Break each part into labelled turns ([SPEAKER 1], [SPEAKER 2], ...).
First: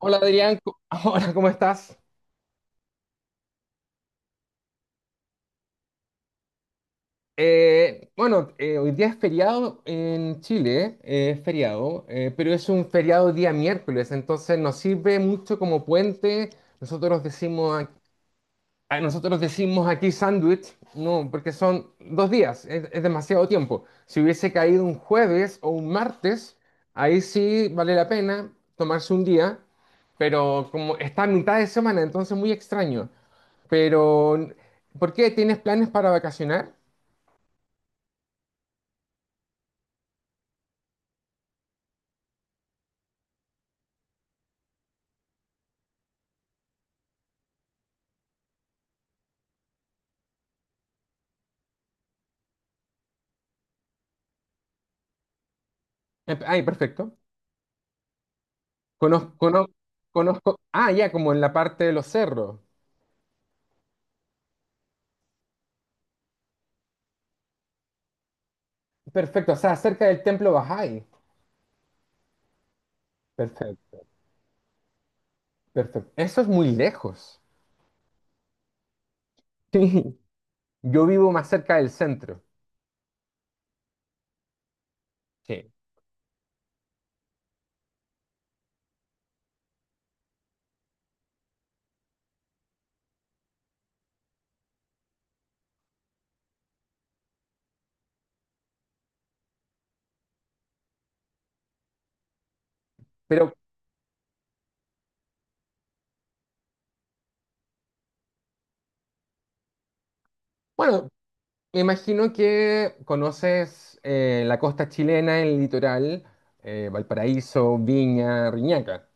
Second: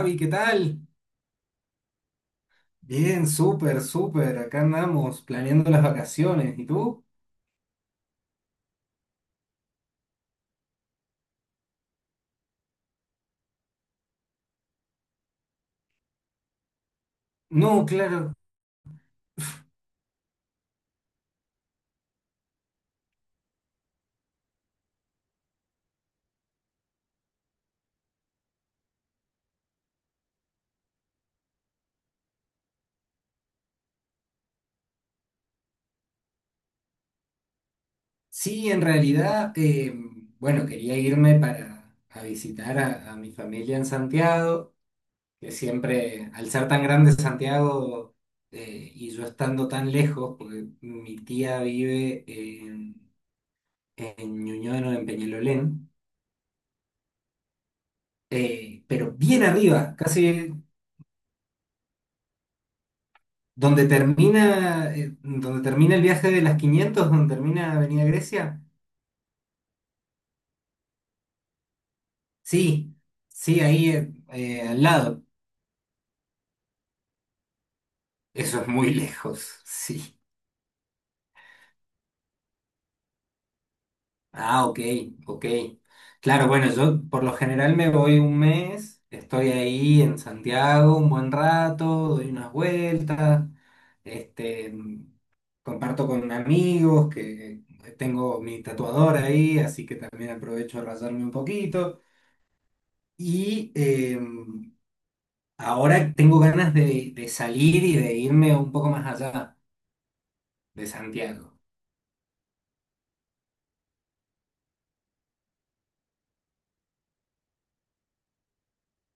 [SPEAKER 1] Hola
[SPEAKER 2] ¿qué
[SPEAKER 1] Adrián, Co-
[SPEAKER 2] tal?
[SPEAKER 1] hola, ¿cómo estás?
[SPEAKER 2] Bien, súper, súper. Acá andamos planeando las vacaciones. ¿Y tú?
[SPEAKER 1] Bueno, hoy día es feriado en Chile, es feriado, pero es un feriado día miércoles, entonces nos sirve mucho como puente. Nosotros decimos,
[SPEAKER 2] No, claro.
[SPEAKER 1] nosotros decimos aquí sándwich, no, porque son dos días, es demasiado tiempo. Si hubiese caído un jueves o un martes, ahí sí vale la pena tomarse un día, pero como está a mitad de semana, entonces muy extraño. Pero ¿por qué? ¿Tienes planes para vacacionar?
[SPEAKER 2] Sí, en realidad, bueno, quería irme para a visitar a mi familia en Santiago, que siempre, al ser tan grande Santiago, y yo estando tan lejos, porque mi tía vive en Ñuñoa, no, en Peñalolén,
[SPEAKER 1] Ay, perfecto.
[SPEAKER 2] pero
[SPEAKER 1] Conozco,
[SPEAKER 2] bien
[SPEAKER 1] conozco,
[SPEAKER 2] arriba, casi
[SPEAKER 1] conozco. Ah, ya, como en la parte de los cerros.
[SPEAKER 2] donde termina el viaje de las 500, donde termina Avenida Grecia,
[SPEAKER 1] Perfecto, o sea, cerca del templo Bahá'í.
[SPEAKER 2] sí, sí, ahí
[SPEAKER 1] Perfecto,
[SPEAKER 2] al lado.
[SPEAKER 1] perfecto. Eso es muy lejos.
[SPEAKER 2] Eso es muy lejos,
[SPEAKER 1] Sí.
[SPEAKER 2] sí.
[SPEAKER 1] Yo vivo más cerca del centro.
[SPEAKER 2] Ah, ok, ok.
[SPEAKER 1] Sí.
[SPEAKER 2] Claro, bueno, yo por lo general me voy un mes, estoy ahí en Santiago un buen rato, doy unas vueltas, este, comparto con amigos que tengo mi tatuador ahí, así que también aprovecho a rayarme un poquito.
[SPEAKER 1] Pero
[SPEAKER 2] Y em, Ahora tengo ganas de salir y de irme un poco más allá de
[SPEAKER 1] bueno,
[SPEAKER 2] Santiago.
[SPEAKER 1] me imagino que conoces la costa chilena, el litoral, Valparaíso, Viña, Riñaca.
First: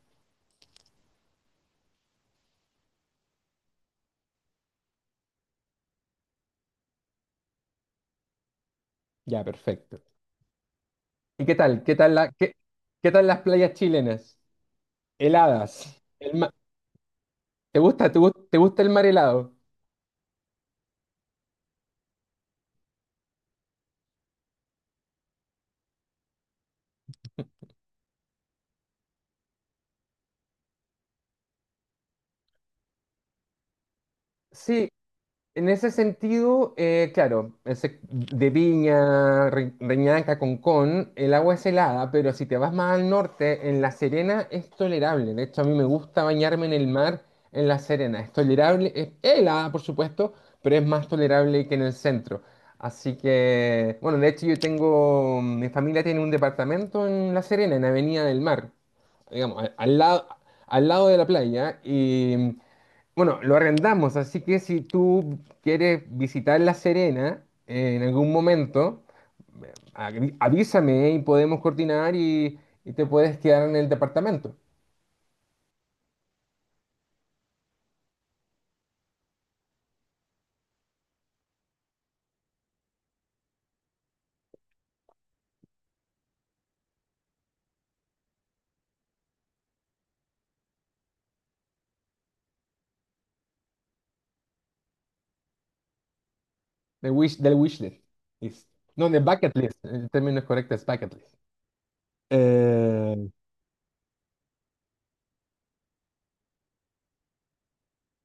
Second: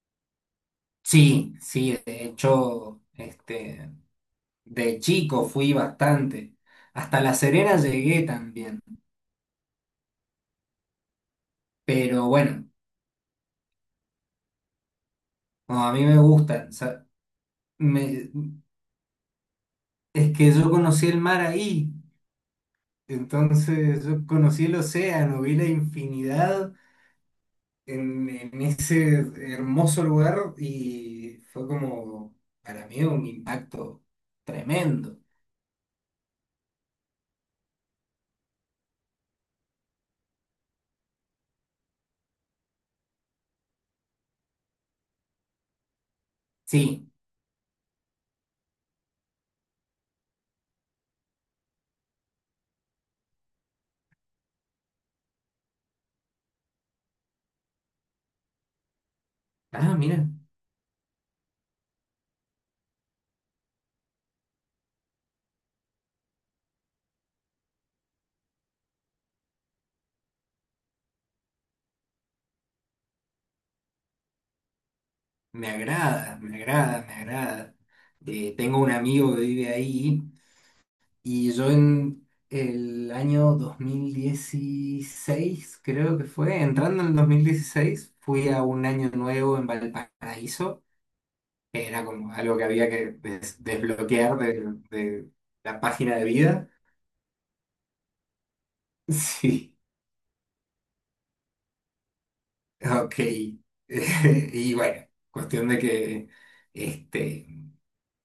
[SPEAKER 2] Sí, sí, de hecho, este, de chico fui bastante. Hasta La Serena llegué también.
[SPEAKER 1] Ya, perfecto. ¿Y qué tal?
[SPEAKER 2] Pero bueno,
[SPEAKER 1] ¿Qué tal las playas chilenas?
[SPEAKER 2] como a
[SPEAKER 1] Heladas.
[SPEAKER 2] mí me gusta, o sea,
[SPEAKER 1] ¿Te gusta,
[SPEAKER 2] me-
[SPEAKER 1] te gusta el mar helado?
[SPEAKER 2] es que yo conocí el mar ahí. Entonces yo conocí el océano, vi la infinidad en ese hermoso lugar y fue como, para mí, un impacto
[SPEAKER 1] Sí.
[SPEAKER 2] tremendo.
[SPEAKER 1] En ese sentido, claro, de Viña, Reñaca, Concón, el agua es helada, pero si te vas más al norte, en La Serena es tolerable. De hecho, a mí me gusta bañarme en el
[SPEAKER 2] Sí,
[SPEAKER 1] mar en La Serena. Es tolerable, es helada, por supuesto, pero es más tolerable que en el centro. Así que bueno, de hecho yo tengo, mi familia tiene un departamento en La Serena, en Avenida del Mar, digamos,
[SPEAKER 2] ah,
[SPEAKER 1] al
[SPEAKER 2] mira,
[SPEAKER 1] lado, al lado de la playa. Y bueno, lo arrendamos, así que si tú quieres visitar La Serena en algún momento, avísame y podemos coordinar y te puedes quedar en el departamento
[SPEAKER 2] me agrada, me agrada, me agrada. Tengo un amigo que vive ahí y yo en el año 2016 creo que fue, entrando en el 2016 fui a un año nuevo en Valparaíso, que era como algo que había que desbloquear de la página de vida.
[SPEAKER 1] de wish, del wish list. List. No, de bucket
[SPEAKER 2] Sí,
[SPEAKER 1] list. El término correcto es bucket list.
[SPEAKER 2] ok.
[SPEAKER 1] Eh,
[SPEAKER 2] Y bueno, cuestión de que, este,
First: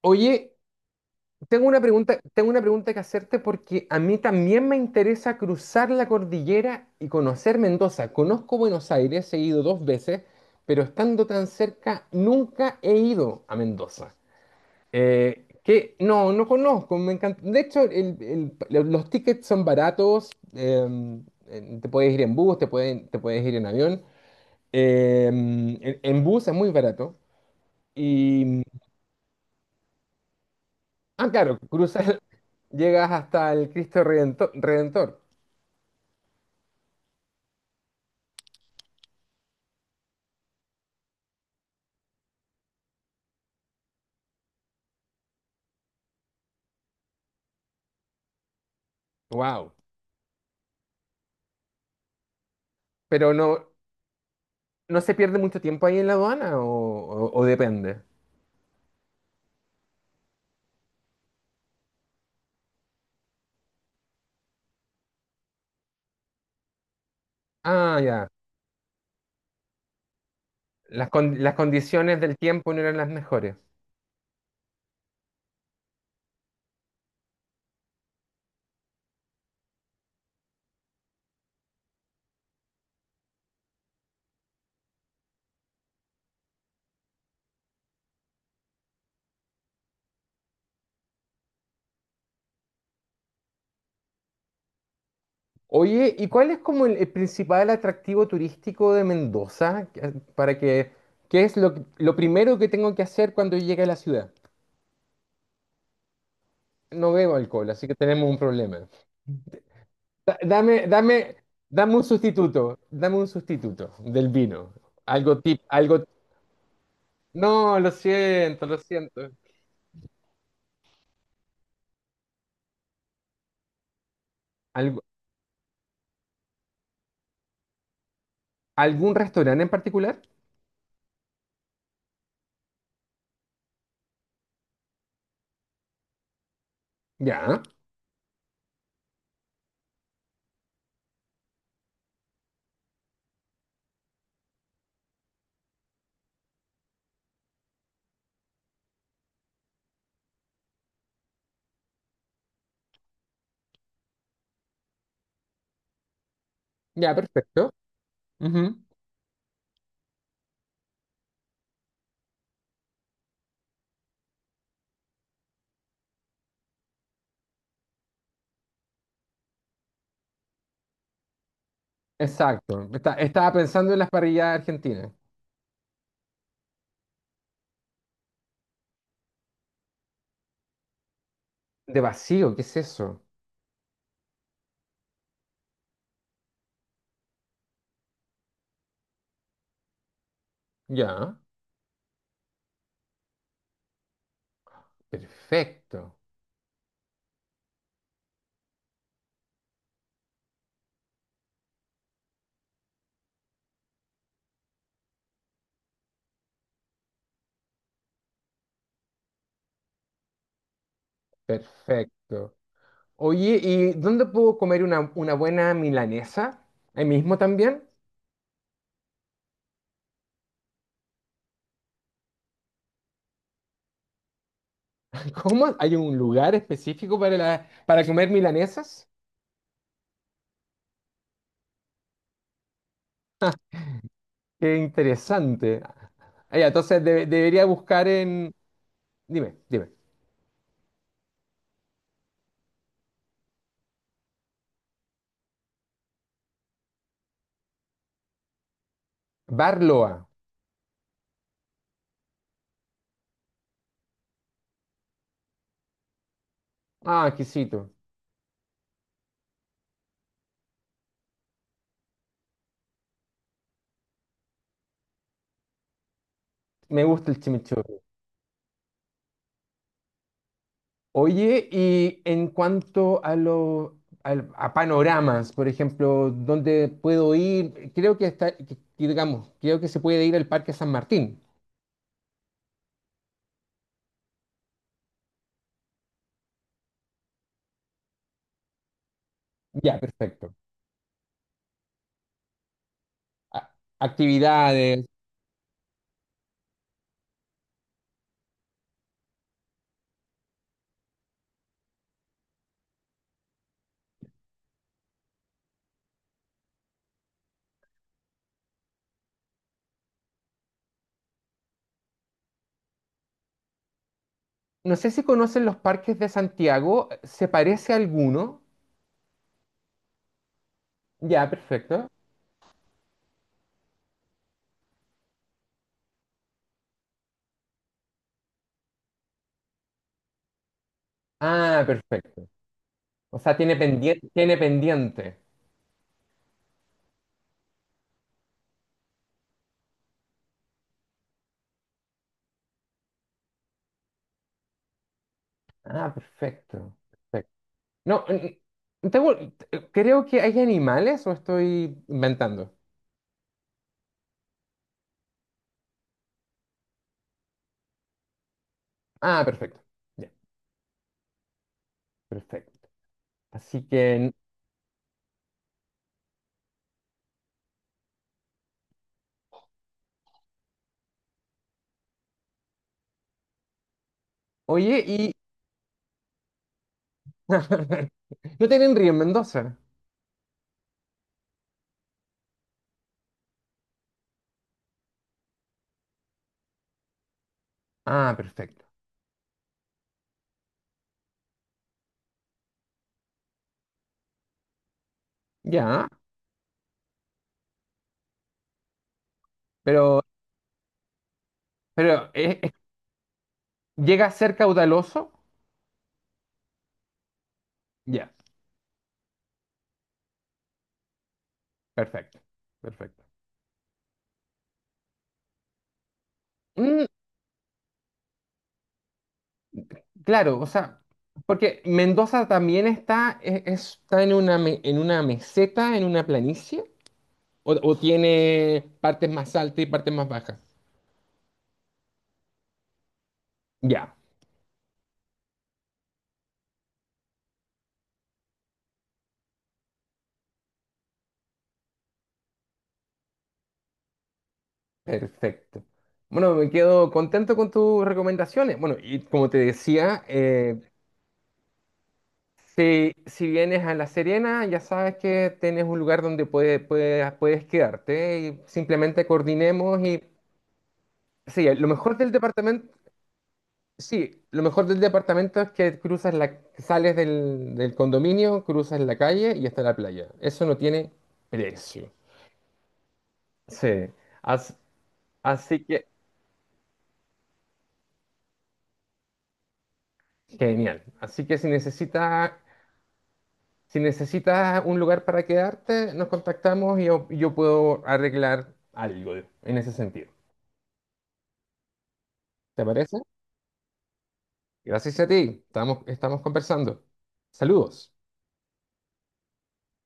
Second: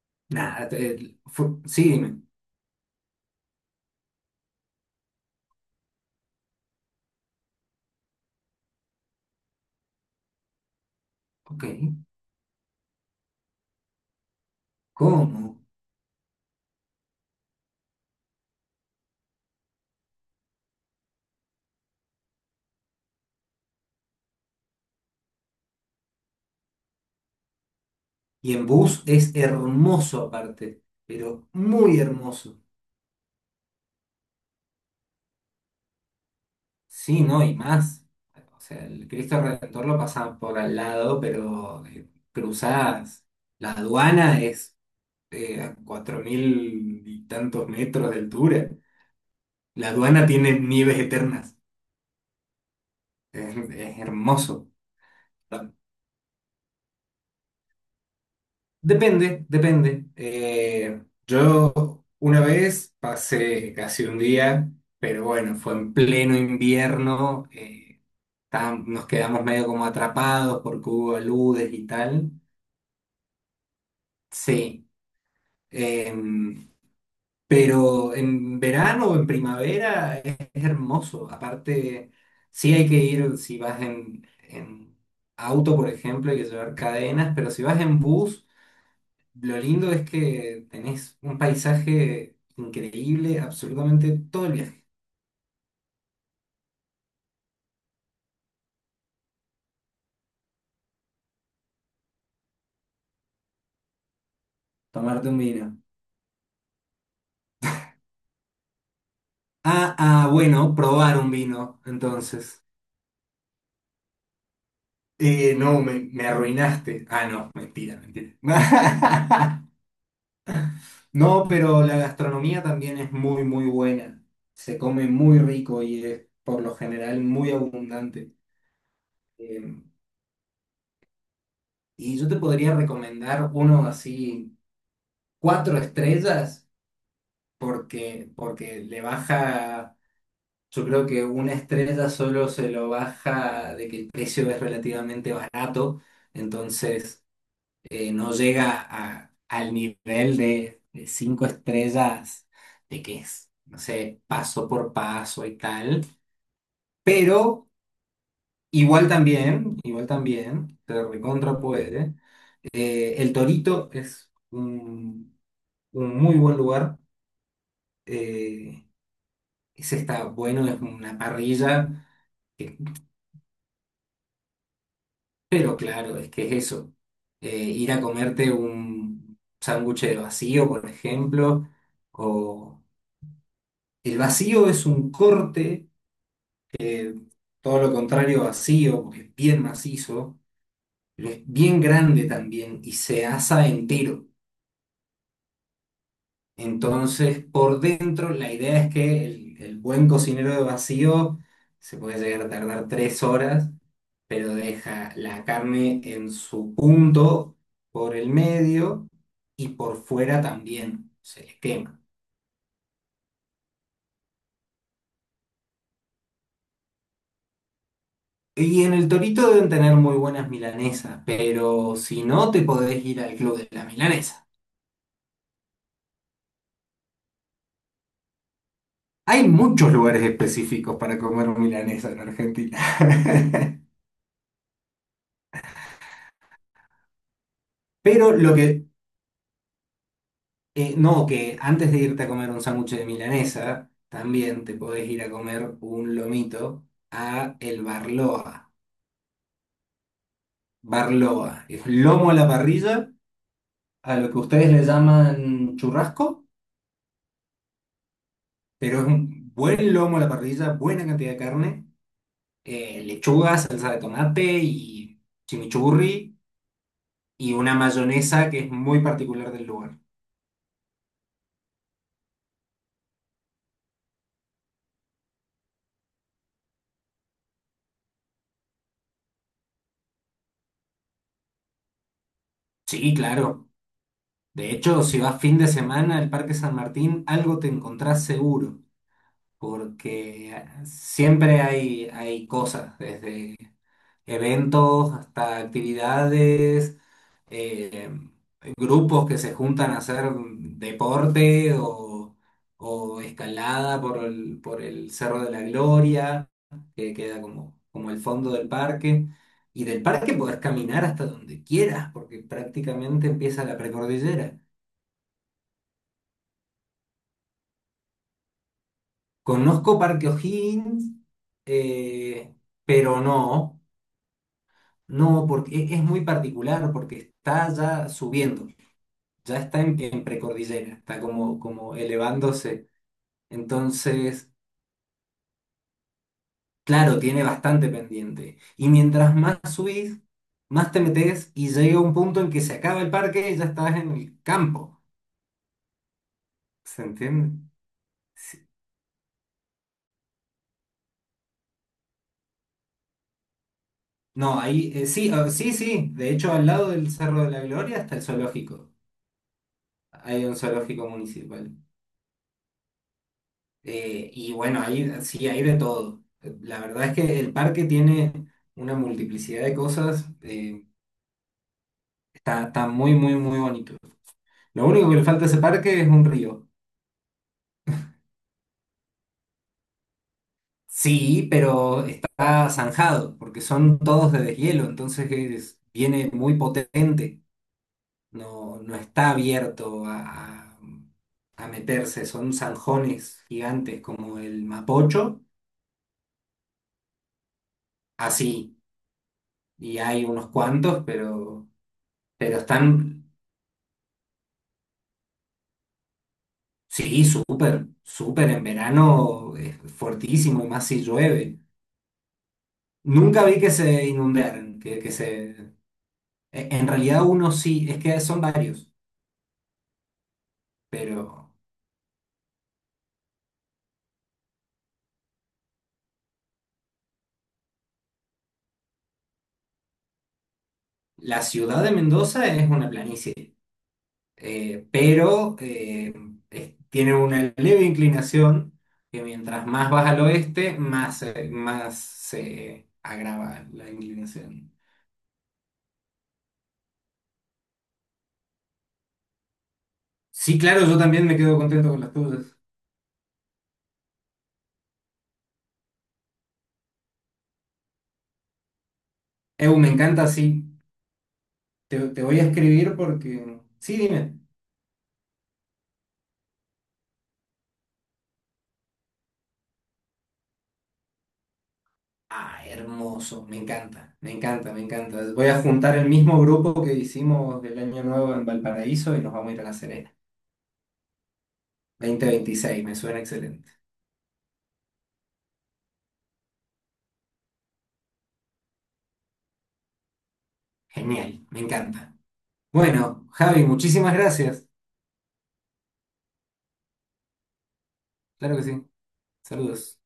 [SPEAKER 1] oye,
[SPEAKER 2] nada,
[SPEAKER 1] Tengo una
[SPEAKER 2] sí,
[SPEAKER 1] pregunta,
[SPEAKER 2] dime.
[SPEAKER 1] tengo una pregunta que hacerte porque a mí también me interesa cruzar la cordillera y conocer Mendoza. Conozco Buenos Aires, he ido dos veces, pero estando tan
[SPEAKER 2] Ok,
[SPEAKER 1] cerca, nunca he ido a Mendoza.
[SPEAKER 2] ¿cómo?
[SPEAKER 1] Que no, no conozco, me encanta. De hecho, los tickets son baratos, te puedes ir en bus, te puedes ir en avión. En bus es muy barato.
[SPEAKER 2] Y en bus es hermoso aparte,
[SPEAKER 1] Ah,
[SPEAKER 2] pero
[SPEAKER 1] claro,
[SPEAKER 2] muy
[SPEAKER 1] cruzas,
[SPEAKER 2] hermoso.
[SPEAKER 1] llegas hasta el Cristo Redentor.
[SPEAKER 2] Sí, no, y más. O sea, el Cristo Redentor lo pasan por al lado, pero cruzadas. La aduana es a 4.000 y tantos metros de altura.
[SPEAKER 1] Wow.
[SPEAKER 2] La aduana tiene nieves eternas.
[SPEAKER 1] Pero
[SPEAKER 2] Es,
[SPEAKER 1] no,
[SPEAKER 2] es hermoso.
[SPEAKER 1] no se pierde mucho tiempo ahí en la aduana o, o depende.
[SPEAKER 2] Depende, depende. Yo una vez pasé casi un día, pero bueno, fue en pleno invierno,
[SPEAKER 1] Ah, ya.
[SPEAKER 2] nos quedamos medio como atrapados porque
[SPEAKER 1] Las,
[SPEAKER 2] hubo
[SPEAKER 1] con- las
[SPEAKER 2] aludes y
[SPEAKER 1] condiciones
[SPEAKER 2] tal.
[SPEAKER 1] del tiempo no eran las mejores.
[SPEAKER 2] Sí, em, pero en verano o en primavera es hermoso. Aparte, sí hay que ir si vas en auto, por ejemplo, hay que llevar cadenas, pero si vas en bus. Lo lindo es que tenés un paisaje increíble absolutamente todo el viaje.
[SPEAKER 1] Oye, ¿y cuál es como el principal atractivo turístico de Mendoza? Para que, ¿lo primero que tengo que hacer cuando llegue a la ciudad?
[SPEAKER 2] Tomarte un vino.
[SPEAKER 1] No bebo alcohol, así que tenemos un problema.
[SPEAKER 2] Ah, ah,
[SPEAKER 1] Da-
[SPEAKER 2] bueno,
[SPEAKER 1] Dame,
[SPEAKER 2] probar un
[SPEAKER 1] dame,
[SPEAKER 2] vino,
[SPEAKER 1] dame un
[SPEAKER 2] entonces.
[SPEAKER 1] sustituto, dame un sustituto del vino. Algo tip,
[SPEAKER 2] No, me,
[SPEAKER 1] algo.
[SPEAKER 2] me arruinaste. Ah, no,
[SPEAKER 1] No, lo
[SPEAKER 2] mentira, mentira.
[SPEAKER 1] siento, lo siento.
[SPEAKER 2] No, pero la gastronomía también es muy, muy buena. Se
[SPEAKER 1] Algo-
[SPEAKER 2] come muy rico y es por lo general muy abundante.
[SPEAKER 1] ¿Algún restaurante en
[SPEAKER 2] Eh,
[SPEAKER 1] particular?
[SPEAKER 2] y yo te podría recomendar uno así, cuatro estrellas,
[SPEAKER 1] Ya,
[SPEAKER 2] porque le baja. Yo creo que una estrella solo se lo baja de que el precio es relativamente barato, entonces no llega al nivel de cinco estrellas, de que es, no sé, paso por paso y tal.
[SPEAKER 1] ya,
[SPEAKER 2] Pero
[SPEAKER 1] perfecto. Ujú.
[SPEAKER 2] igual también, se recontra puede. El Torito es un muy buen lugar. eh, Ese está bueno, es una parrilla.
[SPEAKER 1] Exacto. Estaba pensando en las parrillas argentinas.
[SPEAKER 2] Pero claro, es que es eso. Ir a comerte un sándwich de vacío, por ejemplo,
[SPEAKER 1] De vacío, ¿qué es
[SPEAKER 2] o
[SPEAKER 1] eso?
[SPEAKER 2] el vacío es un corte, todo lo contrario a vacío, porque es bien macizo, pero
[SPEAKER 1] Ya,
[SPEAKER 2] es bien grande también y se asa entero.
[SPEAKER 1] perfecto,
[SPEAKER 2] Entonces, por dentro, la idea es que el buen cocinero de vacío se puede llegar a tardar 3 horas, pero deja la carne en su punto por el medio y por fuera también se le quema.
[SPEAKER 1] perfecto. Oye, ¿y dónde puedo comer una buena milanesa? ¿Ahí mismo también?
[SPEAKER 2] Y en el Torito deben tener muy buenas milanesas, pero si no, te podés ir al Club de la Milanesa.
[SPEAKER 1] ¿Cómo? ¿Hay un lugar específico para, la, para comer milanesas?
[SPEAKER 2] Hay muchos lugares específicos para comer milanesa en Argentina.
[SPEAKER 1] Qué interesante. Ah, ya, entonces debería buscar
[SPEAKER 2] Pero lo
[SPEAKER 1] en...
[SPEAKER 2] que,
[SPEAKER 1] Dime, dime.
[SPEAKER 2] no, que antes de irte a comer un sándwich de milanesa, también te podés ir a comer un lomito a El Barloa.
[SPEAKER 1] Barloa.
[SPEAKER 2] Barloa. Es lomo a la parrilla, a lo que ustedes le llaman churrasco,
[SPEAKER 1] Ah, exquisito.
[SPEAKER 2] pero es un buen lomo a la parrilla, buena cantidad de carne, lechuga, salsa de tomate y chimichurri
[SPEAKER 1] Me gusta el
[SPEAKER 2] y una
[SPEAKER 1] chimichurri.
[SPEAKER 2] mayonesa que es muy particular del lugar.
[SPEAKER 1] Oye, y en cuanto a los a panoramas, por ejemplo, ¿dónde puedo ir? Creo que está, que digamos, creo que se puede ir al Parque San Martín.
[SPEAKER 2] Sí, claro. De hecho, si vas fin de semana al Parque San Martín, algo te encontrás seguro,
[SPEAKER 1] Ya, perfecto.
[SPEAKER 2] porque siempre hay cosas, desde
[SPEAKER 1] A- Actividades.
[SPEAKER 2] eventos, hasta actividades, eh, grupos que se juntan a hacer deporte o escalada por el Cerro de la Gloria, que queda como, el fondo del parque. Y del parque podés caminar hasta donde quieras, porque prácticamente empieza la precordillera.
[SPEAKER 1] No sé si conocen los parques de Santiago, ¿se parece a alguno?
[SPEAKER 2] Conozco Parque O'Higgins,
[SPEAKER 1] Ya, perfecto.
[SPEAKER 2] eh, pero no, no, porque es muy particular, porque está ya subiendo. Ya está en precordillera, está como,
[SPEAKER 1] Ah,
[SPEAKER 2] como
[SPEAKER 1] perfecto.
[SPEAKER 2] elevándose.
[SPEAKER 1] O sea, tiene pendiente,
[SPEAKER 2] Entonces,
[SPEAKER 1] tiene pendiente.
[SPEAKER 2] claro, tiene bastante pendiente. Y mientras más subís, más te metes y llega un punto en que se acaba el parque y ya estás en el campo.
[SPEAKER 1] Ah, perfecto.
[SPEAKER 2] ¿Se
[SPEAKER 1] Perfecto.
[SPEAKER 2] entiende?
[SPEAKER 1] No, n-
[SPEAKER 2] Sí.
[SPEAKER 1] tengo- creo que hay animales o estoy inventando.
[SPEAKER 2] No, ahí, sí, ah, sí, sí. De hecho, al lado del Cerro de la Gloria está el zoológico.
[SPEAKER 1] Ah, perfecto. Ya,
[SPEAKER 2] Hay un zoológico municipal.
[SPEAKER 1] perfecto. Así que
[SPEAKER 2] Y bueno, ahí sí, hay de todo. La verdad es que el parque tiene una multiplicidad de cosas. Está muy, muy, muy bonito. Lo
[SPEAKER 1] oye,
[SPEAKER 2] único que le
[SPEAKER 1] y
[SPEAKER 2] falta a ese parque es un río.
[SPEAKER 1] no tienen río en Mendoza.
[SPEAKER 2] Sí, pero está zanjado, porque son todos de deshielo, entonces viene muy potente.
[SPEAKER 1] Ah,
[SPEAKER 2] No,
[SPEAKER 1] perfecto.
[SPEAKER 2] no está abierto a, meterse, son zanjones gigantes como el Mapocho,
[SPEAKER 1] Ya,
[SPEAKER 2] así. Y
[SPEAKER 1] pero,
[SPEAKER 2] hay unos cuantos, pero,
[SPEAKER 1] pero
[SPEAKER 2] pero están,
[SPEAKER 1] llega a ser caudaloso.
[SPEAKER 2] sí, súper,
[SPEAKER 1] Ya,
[SPEAKER 2] súper en verano, es fortísimo, y más si llueve.
[SPEAKER 1] perfecto. Perfecto.
[SPEAKER 2] Nunca vi que se inundaran. En
[SPEAKER 1] Mm,
[SPEAKER 2] realidad uno sí, es que son varios,
[SPEAKER 1] claro, o sea,
[SPEAKER 2] pero
[SPEAKER 1] porque Mendoza también está, está en una, en una meseta, en una planicie, o tiene partes más altas y partes más bajas.
[SPEAKER 2] la ciudad de Mendoza es una planicie,
[SPEAKER 1] Ya,
[SPEAKER 2] pero tiene una leve inclinación que mientras más vas al oeste, más se agrava la inclinación.
[SPEAKER 1] perfecto. Bueno, me quedo contento con tus recomendaciones. Bueno, y como te decía,
[SPEAKER 2] Sí, claro, yo también me quedo contento con las tuyas.
[SPEAKER 1] si, si vienes a La Serena, ya sabes que tienes un lugar donde puedes quedarte y simplemente
[SPEAKER 2] Me
[SPEAKER 1] coordinemos y...
[SPEAKER 2] encanta, sí.
[SPEAKER 1] Sí, lo
[SPEAKER 2] Te,
[SPEAKER 1] mejor
[SPEAKER 2] te
[SPEAKER 1] del
[SPEAKER 2] voy a
[SPEAKER 1] departamento.
[SPEAKER 2] escribir porque. Sí, dime.
[SPEAKER 1] Sí, lo mejor del departamento es que cruzas la, sales del, del condominio, cruzas la calle y está la playa. Eso no tiene precio.
[SPEAKER 2] Ah, hermoso, me
[SPEAKER 1] Sí,
[SPEAKER 2] encanta, me encanta,
[SPEAKER 1] as-
[SPEAKER 2] me encanta. Voy a
[SPEAKER 1] así
[SPEAKER 2] juntar
[SPEAKER 1] que
[SPEAKER 2] el mismo grupo que hicimos del año nuevo en Valparaíso y nos vamos a ir a La Serena.
[SPEAKER 1] genial. Así que si
[SPEAKER 2] dos mil
[SPEAKER 1] necesitas,
[SPEAKER 2] veintiséis, me suena excelente.
[SPEAKER 1] si necesitas un lugar para quedarte, nos contactamos y yo puedo arreglar algo en ese sentido.
[SPEAKER 2] Genial, me encanta.
[SPEAKER 1] ¿Te parece?
[SPEAKER 2] Bueno, Javi, muchísimas gracias.
[SPEAKER 1] Gracias a ti. Estamos, estamos conversando. Saludos.
[SPEAKER 2] Claro que sí. Saludos.